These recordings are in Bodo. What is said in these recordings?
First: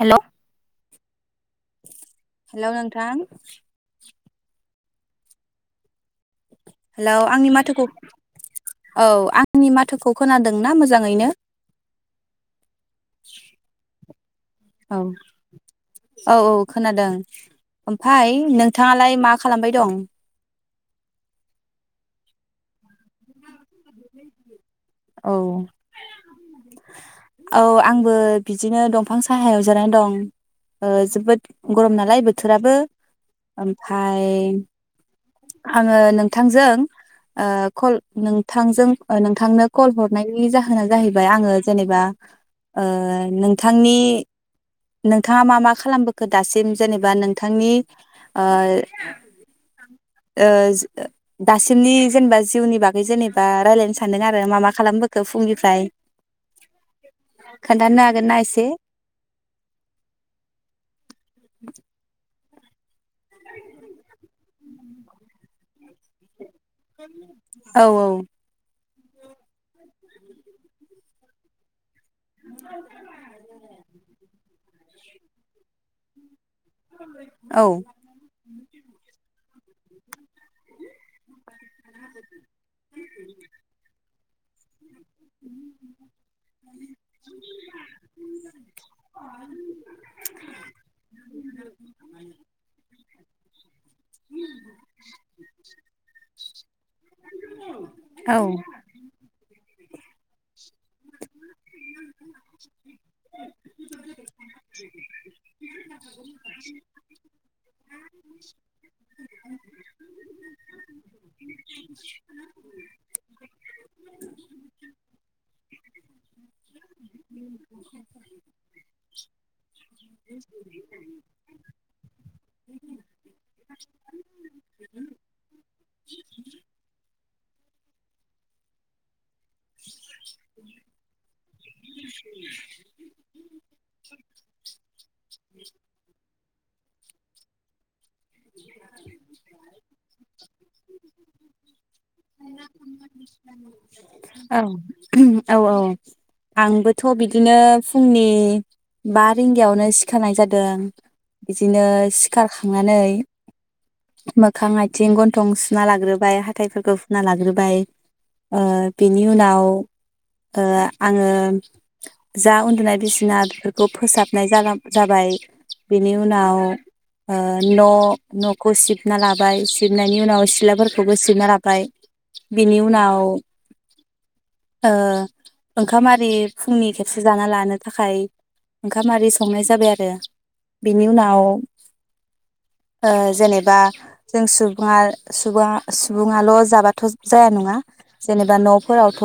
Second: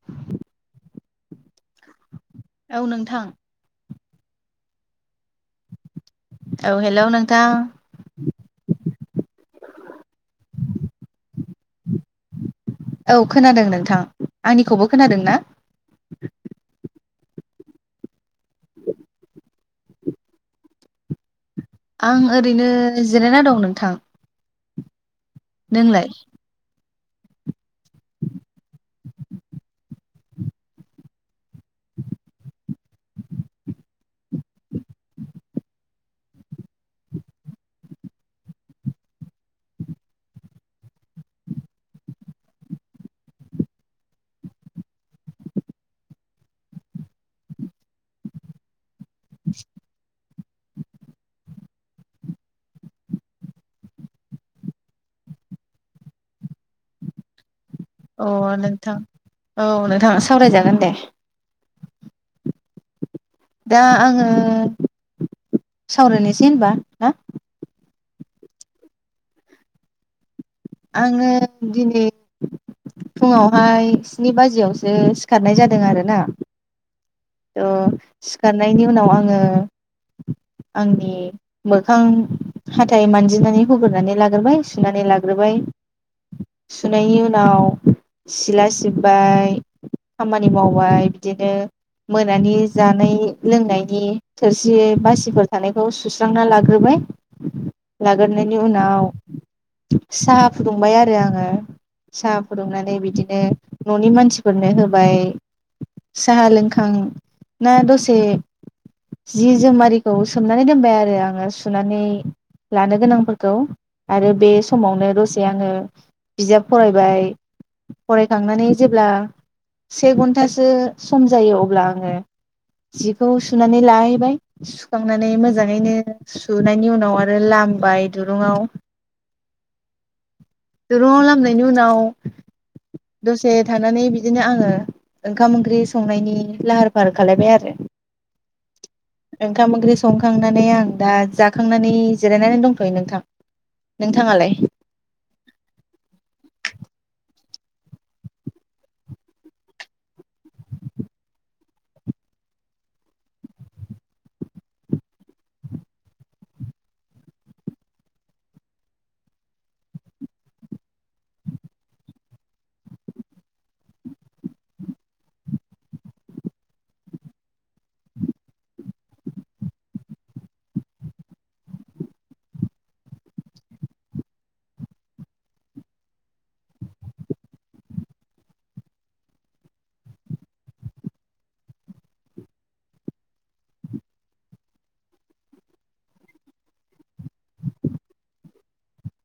हेलौ [inaudible] हेलौ नोंथां औ हेलौ हेल' आंनि नोंथां माथोखौ औ आंनि माथोखौ खोनादों ना मोजाङैनो औ खोनादों नोंथां आंनिखौबो औ खोनादों ना? औ औ खोनादों ओमफाय नोंथाङालाय मा खालामबाय दं? आं ओरैनो जिरायना दं नों थां औ नोंलाय? औ आंबो बिदिनो दंफां साहायाव जनानै दं ओ जोबोद गरम नालाय बोथोराबो ओमफाय आङो नोंथांजों ओ कल नोंथांजों नोंथांनो कल हरनायनि जाहोना जाहैबाय आङो जेनेबा ओ नोंथांनि नोंथाङा मा मा खालामबोखो दासिम जेनेबा नोंथांनि ओ ओ दासिमनि जेनेबा जिउनि बागै जेनेबा रायलायनो सानदों आरो मा मा खालामबोखो फुंनिफ्राय खोन्थानो हागोन ना अ एसे नोंथां औ नोंथां सावरायजागोन दे दा आङो सावरायनि औ औ [inaudible] आङो दिनै [inaudible] फुङावहाय स्नि बाजियावसो सिखारनाय जादों आरो ना औ ओ सिखारनायनि उनाव आङो आंनि मोखां हाथाय मानजिनानै हुग्रोनानै लाग गोरबाय सुनानै लाग्रोबाय सुनायनि उनाव सिला सिब्बाय खामानि मावबाय बिदिनो मोनानि जानाय लोंनायनि थोरसि बासिफोर थानायखौ सुस्रांना लाग्रोबाय औ लागोरनायनि उनाव साहा फुदुंबाय आरो आङो सा फुदुंनानै बिदिनो न'नि मानसिफोरनो होबाय साहा लोंखां ना दसे जि जोमारिखौ सोमनानै दोनबाय आरो आङो सुनानै लानो गोनांफोरखौ आरो बे समावनो दसे आङो बिजाब फरायबाय फरायखांनानै जेब्ला से घन्टासो सम जायो अब्ला आङो जिखौ सुनानै लाहैबाय सुखांनानै मोजाङैनो सुनायनि उनाव आरो लामबाय दुरुंआव दुरुङाव लामनायनि उनाव दसे थानानै बिदिनो आङो ओंखाम ओंख्रि संनायनि लाहार फाहार खालायबाय आरो ओंखाम ओंख्रि संखांनानै आं दा जाखांनानै जिरायनानै दंथ'यो नोंथां। नोंथाङालाय? औ औ आंबोथ' बिदिनो फुंनि बा रिंगायावनो सिखारनाय जादों बिदिनो सिखारखांनानै मोखां आइथिं गन्थं सुना लाग्रोबाय हाथाइफोरखौ फुना लाग्रोबाय ओ बिनि उनाव ओ आङो जा उन्दुनाय बिसिना बेफोरखौ फोसाबनाय जा -जाबाय बिनि उनाव ओ न' न'खौ सिबना लाबाय सिबनायनि उनाव सिलाफोरखौबो सिबना लाबाय बिनि उनाव ओ ओंखाम आरि फुंनि खेबसे जाना लानो थाखाय ओंखाम आरि संनाय जाबाय आरो बिनि उनाव ओ जेनेबा जों सुबङा सुबा सुबुङाल' जाबाथ' जाया नङा जेनेबा न'फोरावथ'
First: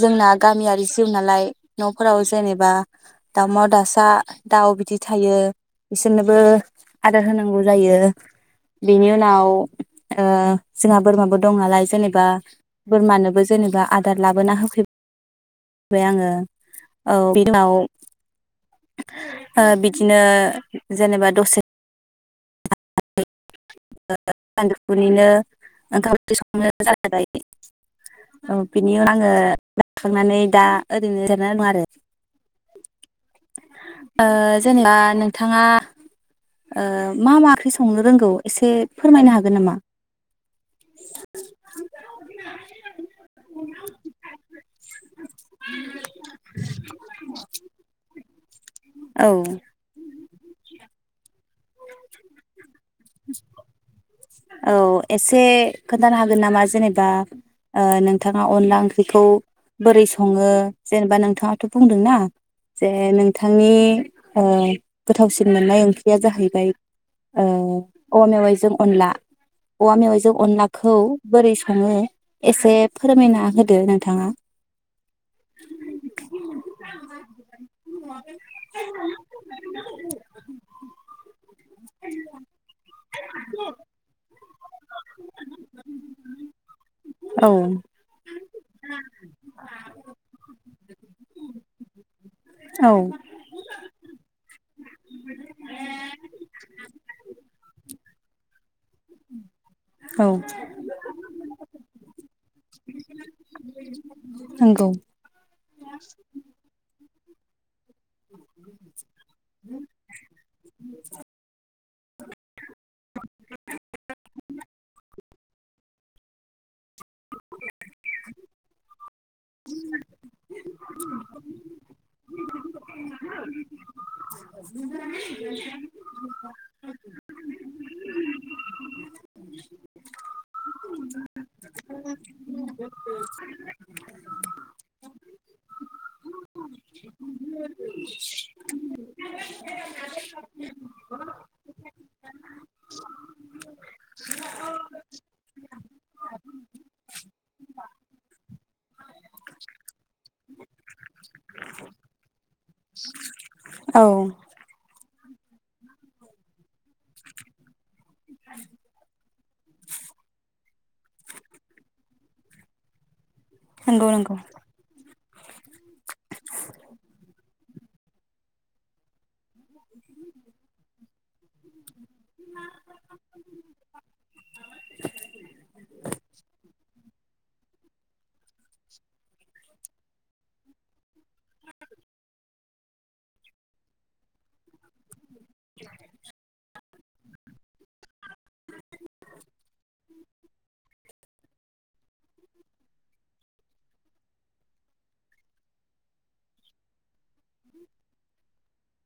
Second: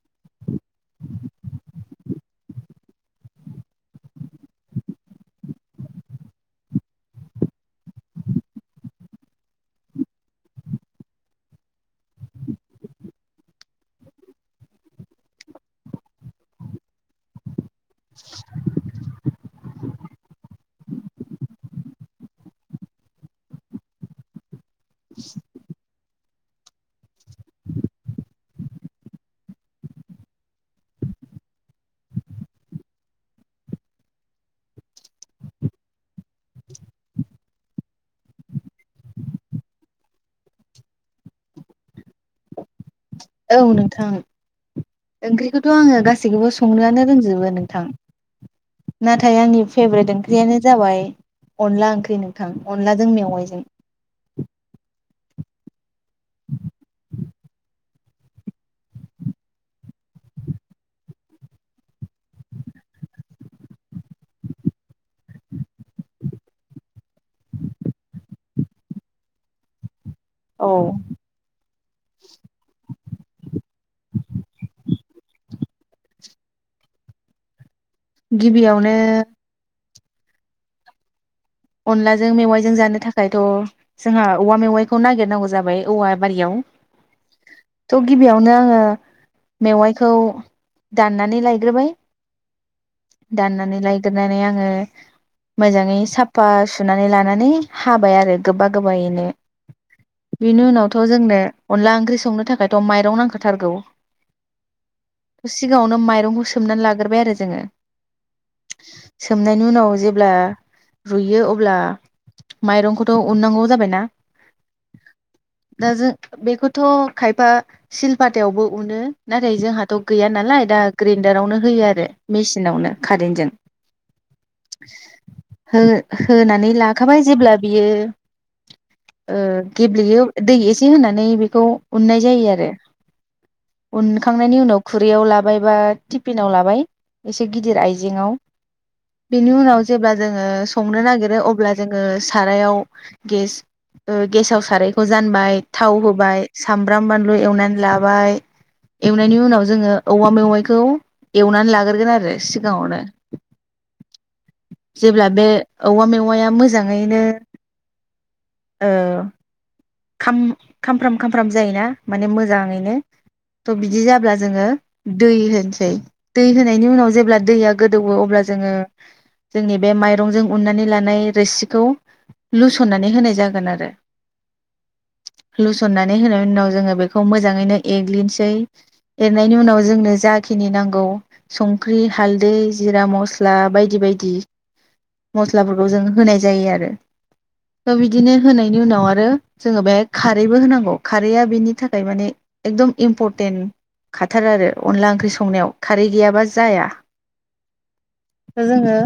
जोंना गामियारि जिउनालाय न'फोराव जेनेबा दामा दासा दाउ बिदि थायो इसोरनोबो आदार होना गौ जायो बिनि उनाव ओ जोंहा बोरमाबो दं नालाय जेनेबा बोरमानोबो जेनेबा आदार लाबोना होफै बाय आङो औ बिनि उनाव ओ बिदिनो जेनेबा दसे [inaudible] सान्दु फुनिनो ओंखाम ओंख्रि संनो जालायबाय औ बिनि उनाव आङो जाखांनानै दा ओरैनो जिरना दं आरो ओ जेनेबा नोंथाङा ओ मा मा ओंख्रि सं संनो रोंगौ एसे फोरमायनो हागोन नामा? औ नोंथां ओंख्रिखौथ' आङो गासैखौबो संनोआनो रोंजोबो नोंथां औ नाथाय आंनि फेभ्रेट ओंख्रियानो जाबाय अनला ओंख्रि नोंथां अनलाजों मेवाइजों। औ अ एसे खोन्थानो हागोन नामा जेनेबा ओ नोंथाङा अनला ओंख्रिखौ बोरै सङो जेनेबा नोंथाङाथ' बुंदोंना जे नोंथांनि ओ गोथावसिन मोननाय ओंख्रिया जाहैबाय ओ औवा मेवाइजों अनला अवा मेवाइ जों औ अनलाखौ बोरै सङो एसे फोरमायना होदो नोंथाङा‌। [inaudible] गिबियावनो अनलाजों मेवाइजों जानो थाखायथ' जोंहा औवा मेवाइखौ नागिरनांगौ जाबाय औवा बारियाव औ थ' गिबियावनो आङो मेवाइखौ दाननानै लायग्रोबाय औ दाननानै लायग्रोनानै आङो मोजाङै साफ आ सुनानै लानानै हाबाय आरो गोबा गोबायैनो औ बिनि उनावथ' जोंनो अनला ओंख्रि संनो थाखायथ' माइरं नांखा थारगौ नंगौ सिगाङावनो माइरंखौ सोमनानै लाग्रोबाय आरो जोङो सोमनायनि उनाव जेब्ला रुयो अब्ला माइरंखौथ' उननांगौ जाबायना दा जों बेखौथ' खायफा सिलपातायावबो उनो नाथाय जोंहाथ' गैया नालाय दा ग्रेन्डारावनो होयो आरो मिसिनावनो कारेन्टजों [unintelligible] होनो होनानै लाखाबाय जेब्ला बियो ओ गेब्लेयो दै एसे होनानै बेखौ उननाय जायो आरो। उनखांनायनि उनाव खुरैयाव लाबाय बा टिफिनाव लाबाय एसे गिदिर आइजेेङाव बेनि उनाव जेब्ला जों ओ संनो नागिरो अब्ला जोङो सारायाव गेस ओ गेसाव सारायखौ जानबाय थाव होबाय सामब्राम बानलु एवनानै लाबाय एवनायनि उनाव जोङो औवा मेवाइखौ एवनानै लाग्रोगोन आरो सिगाङावनो। औ जेब्ला बे औवा मेवाया मोजाङैनो ओ खाम खामफ्राम खामफ्राम जायोना माने मोजाङैनो थ बिदि नंगौ जाब्ला नंगौ जोङो दै होनसै दै होनायनि उनाव जेब्ला दैया गोदौवो अब्ला जोङो जोंनि बे माइरंजों उन्नानै लानाय रोसिखौ लुसननानै होनाय जागोन आरो लुसननानै होनायनि उनाव जोङो बेखौ मोजाङैनो एरग्लिनोसै एरनायनि उनाव जोंनो जाखिनि नांगौ संख्रि हालदै जिरा मस्ला बायदि बायदि मस्लाफोरखौ जों होनाय जायो आरो। कबि बिदिनो होनायनि उनाव आरो जोङो बेग खारैबो होनांगौ खारैया बेनि थाखाय माने एकदम इम्परटेन्ट खाथार आरो अनला ओंख्रि संनायाव खारै गैयाबा जाया। दा जोङो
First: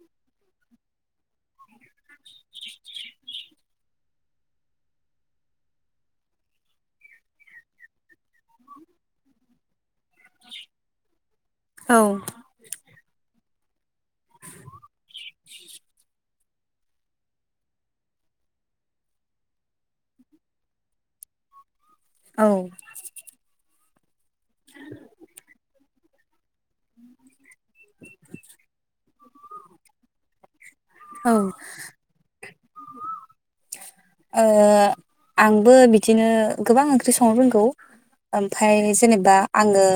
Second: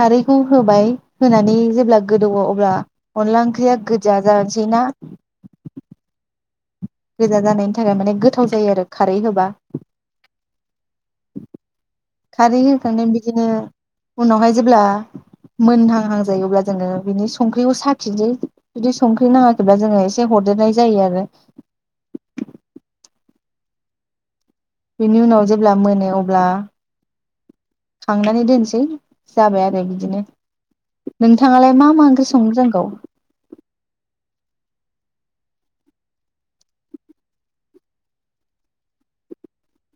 खारैखौ होबाय होनानै जेब्ला गोदौवो अब्ला अनला ओंख्रिया गोजा जानो बिना गोजा जानायनि थाखाय माने गो गोथाव जायो आरो खारै होबा। औ खारै होखांना बिदिनो उनावहाय जेब्ला मोनहांहांजायो अब्ला जोङो बिनि संख्रिखौ साखिनोसै जुदि संख्रि नाङाखैब्ला जोङो एसे हरदेरनाय जायो आरो। औ बेनि उनाव जेब्ला मोनो अब्ला खांनानै दोनसै। जाबाय आरो बिदिनो। ओ नोंथाङालाय मा मा ओंख्रि संनो रों गौ? ओ आंबो बिदिनो गोबां ओंख्रि संनो रोंगौ। ओमफाय जेनेबा आङो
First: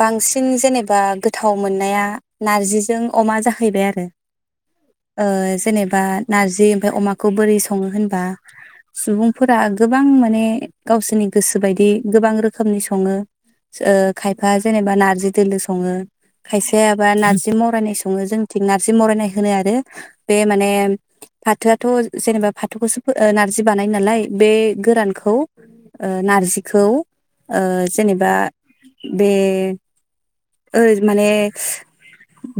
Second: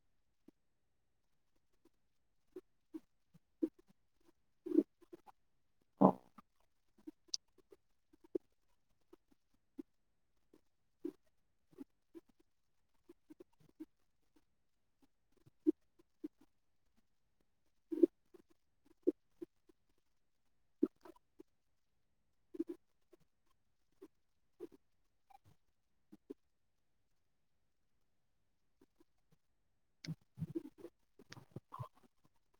बांसिन जेनेबा गोथाव मोननाया नारजिजों अमा जाहैबाय आरो। ओ जेनेबा औ नारजि बे अमा खौ बोरै सङो होनबा सुबुंफोरा गोबां माने गावसोरनि गोसो बायदि गोबां रोखोमनि सङो। ओ खायफा जेनेबा नारजि दोलो सङो खायफा जेनबा नारजि मावरायनाय सङो जोंनिथिं नारजि मरायनाय होनो आरो बे माने फाथो थ जेनेबा फाथौखौसो नार्जि बानायो नालाय बे गोरानखौ नारजिखौ ओ जेनेबा बे ओ माने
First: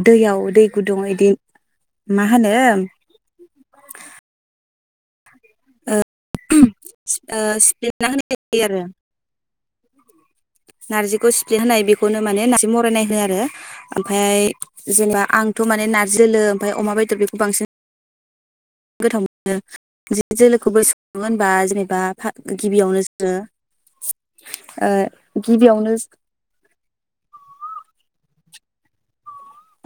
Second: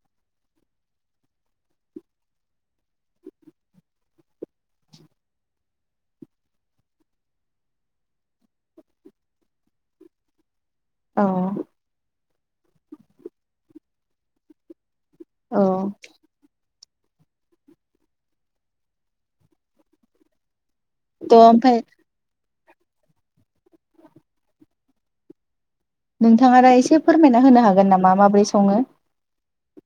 दैयाव दै गुदुङाव बिदि मा होनो ओ सिफ्लेना होनाय जायो आरो। नारजिखौ सिफ्ले होनाय बेखौनो माने नारजि मरायनाय होनो आरो ओमफाय जेनेबा औ आंथ माने नारजि दोलो ओमफाय अमा बेदर बेखौ बांसिन गोथाव मोनो [unintelligible] खौबो सङो थ' होनबा ओमफ्राय जेनेबा फा गिबियावनो जोङो ओ गिबियावनो नोंथाङा दा एसे फोरमायना होनो हागोन नामा माबोरै स सङो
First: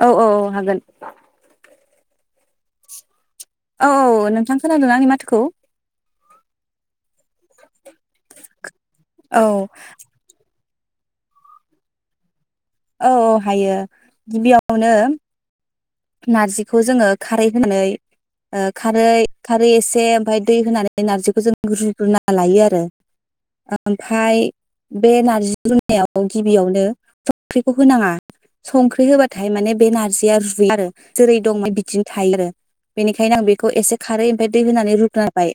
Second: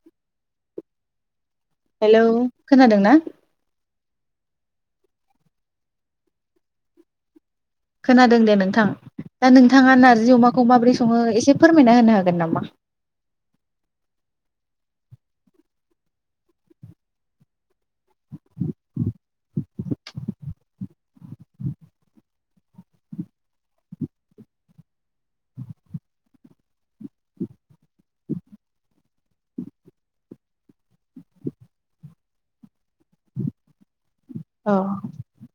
औ औ औ हागोन। हेलौ खोनादों ना? औ औ औ नोंथां खोनादों आंनि माथोखौ? खोनादों दे नोंथां औ दा नोंथाङा नार्जि अमा खौ माबोरै सङो एसे फोरमायना होनो हागोन नामा? औ औ हायो गिबियावनो नारजिखौ जोङो खारै होनानै ओ खारै खारै एसे ओमफाय दै होनानै नार्जिखौ जों रुग्रुना लायो आरो ओमफाय बे नारजि रुनायाव गिबियावनो स ख्रिखौ होनाङा संख्रि होबाथाय माने बे नारजिया रुय आरो जेरै दं बिदिनो थायो आरो बेनिखायनो आं बिखौ एसे खारै ओमफाय दै औ होनानै रुगारबाय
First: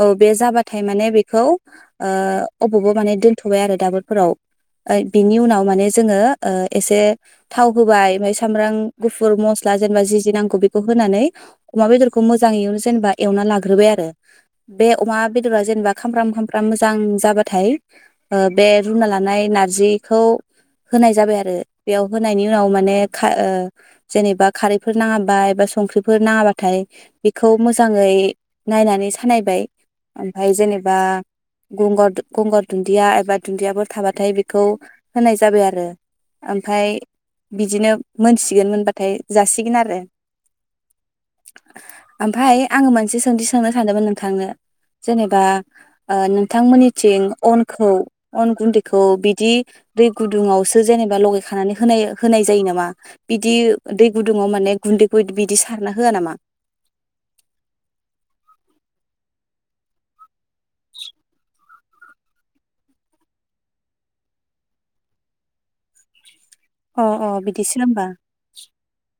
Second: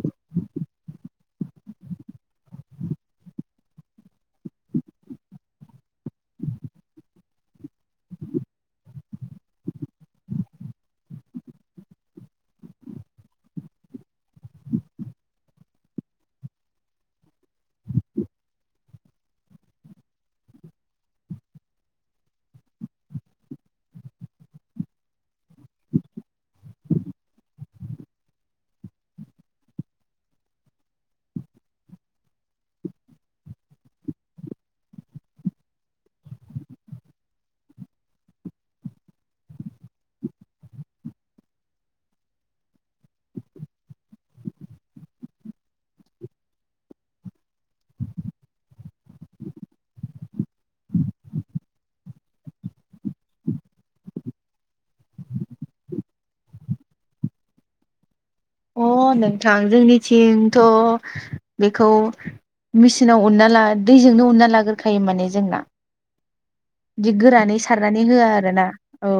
औ बे जाबाथाय माने बे खौ ओ अबावबाव माने दोनथ'बाय आरो दाबोरफोराव ओ बिनि उनाव माने जोङो ओ एसे थाव होबाय ओमफाय सामब्रां गुफुर मस्ला जेनेबा जि जि नांगौ बेखौ होनानै अमा बेदरखौ मोजाङैयावनो जेनेबा एवना लाग्रोबाय आरो बे अमा बेदरा जेनेबा खामफ्राम खामफ्राम मोजां जाबाथाय ओ बे रुना लानाय नारजिखौ होनाय जाबाय आरो बेयाव होनायनि उनाव माने खा ओ जेनेबा खारैफोर नाङाबा एबा संख्रिफोर नाङाबाथाय बेखौ मोजाङै नायनानै सानायबाय ओमफाय जेनेबा गंगार दु गंगार दुन्दिया एबा दुन्दियाफोर थाबाथाय बेखौ होनाय जाबाय आरो। ओमफाय बिदिनो मोनसिगोन मोनबाथाय जासिगोन आरो। ओमफाय आङो मोनसे सोंथि सोंनो सानदोंमोन नोंथांनो जेनेबा ओ नोंथांमोननिथिं अनखौ अन गुन्दैखौ बिदि दै गुदुङावसो जेनेबा लगाय खानानै होनाय होनाय जायो नामा बिदि दै गुदुङाव माने गुन्दै गु बिदि सारना होआ नामा अ नोंथां जोंनिथिंथ' बेखौ मिचिनाव उनना ला दैजोंनो उनना लाग्रोखायो माने जोंना। अ दि अ गोरानै बिदिसो सारनानै होमबा होआ आरो ना औ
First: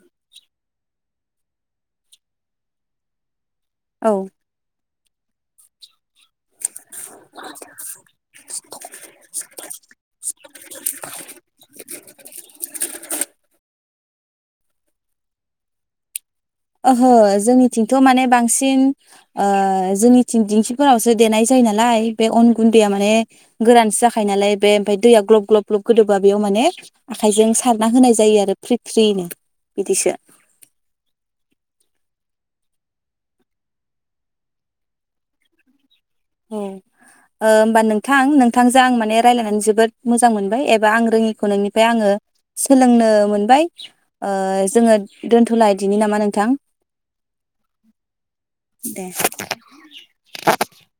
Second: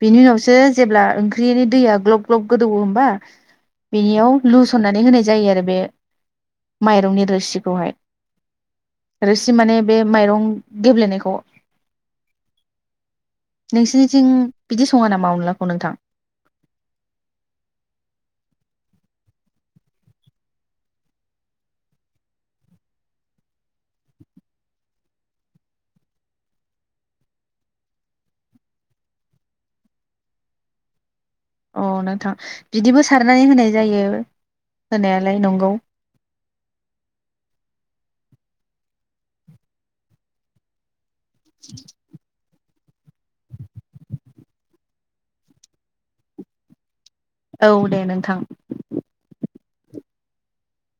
बिनि उनावसो जेब्ला ओंख्रिनि दैया ग्लब ग्लब गोदौओ होमबा [inaudible] औ बेनियाव लुसना नै होनाय जायो आरो बे माइरंनि रोसिखौहाय रोसि माने बे माइरं गेब्लेनायखौ। नोंसिनि सिं बिदि सङो नामा अनलाखौ नोंथां? ओहो जोंनिथिंथ' माने बांसिन ओ जोंनिथिं दिंखिफोरावसो देनाय जायो नालाय बे अन गुन्दैया माने गोरानसो जाखायो नालाय बे ओमफाय दैया ग्लब ग्लब ग्लब गोदोबा बेयाव माने आखाइजों सारना होनाय जायो आरो फ्रि फ्रिनो बिदिसो। अ नोंथां बिदिबो सारनानै होनाय जायो होनायालाय नंगौ। औ ओ होमबा नोंथां नोंथांजों आं माने रायजलायनानै जोबोद मोजां मोनबाय एबा आं रोङिखौ नोंनिफ्राय आङो सोलोंनो मोनबाय ओ जोङो दोनथ'लादिनि नामा नोंथां? औ दे नोंथां दे [inaudible]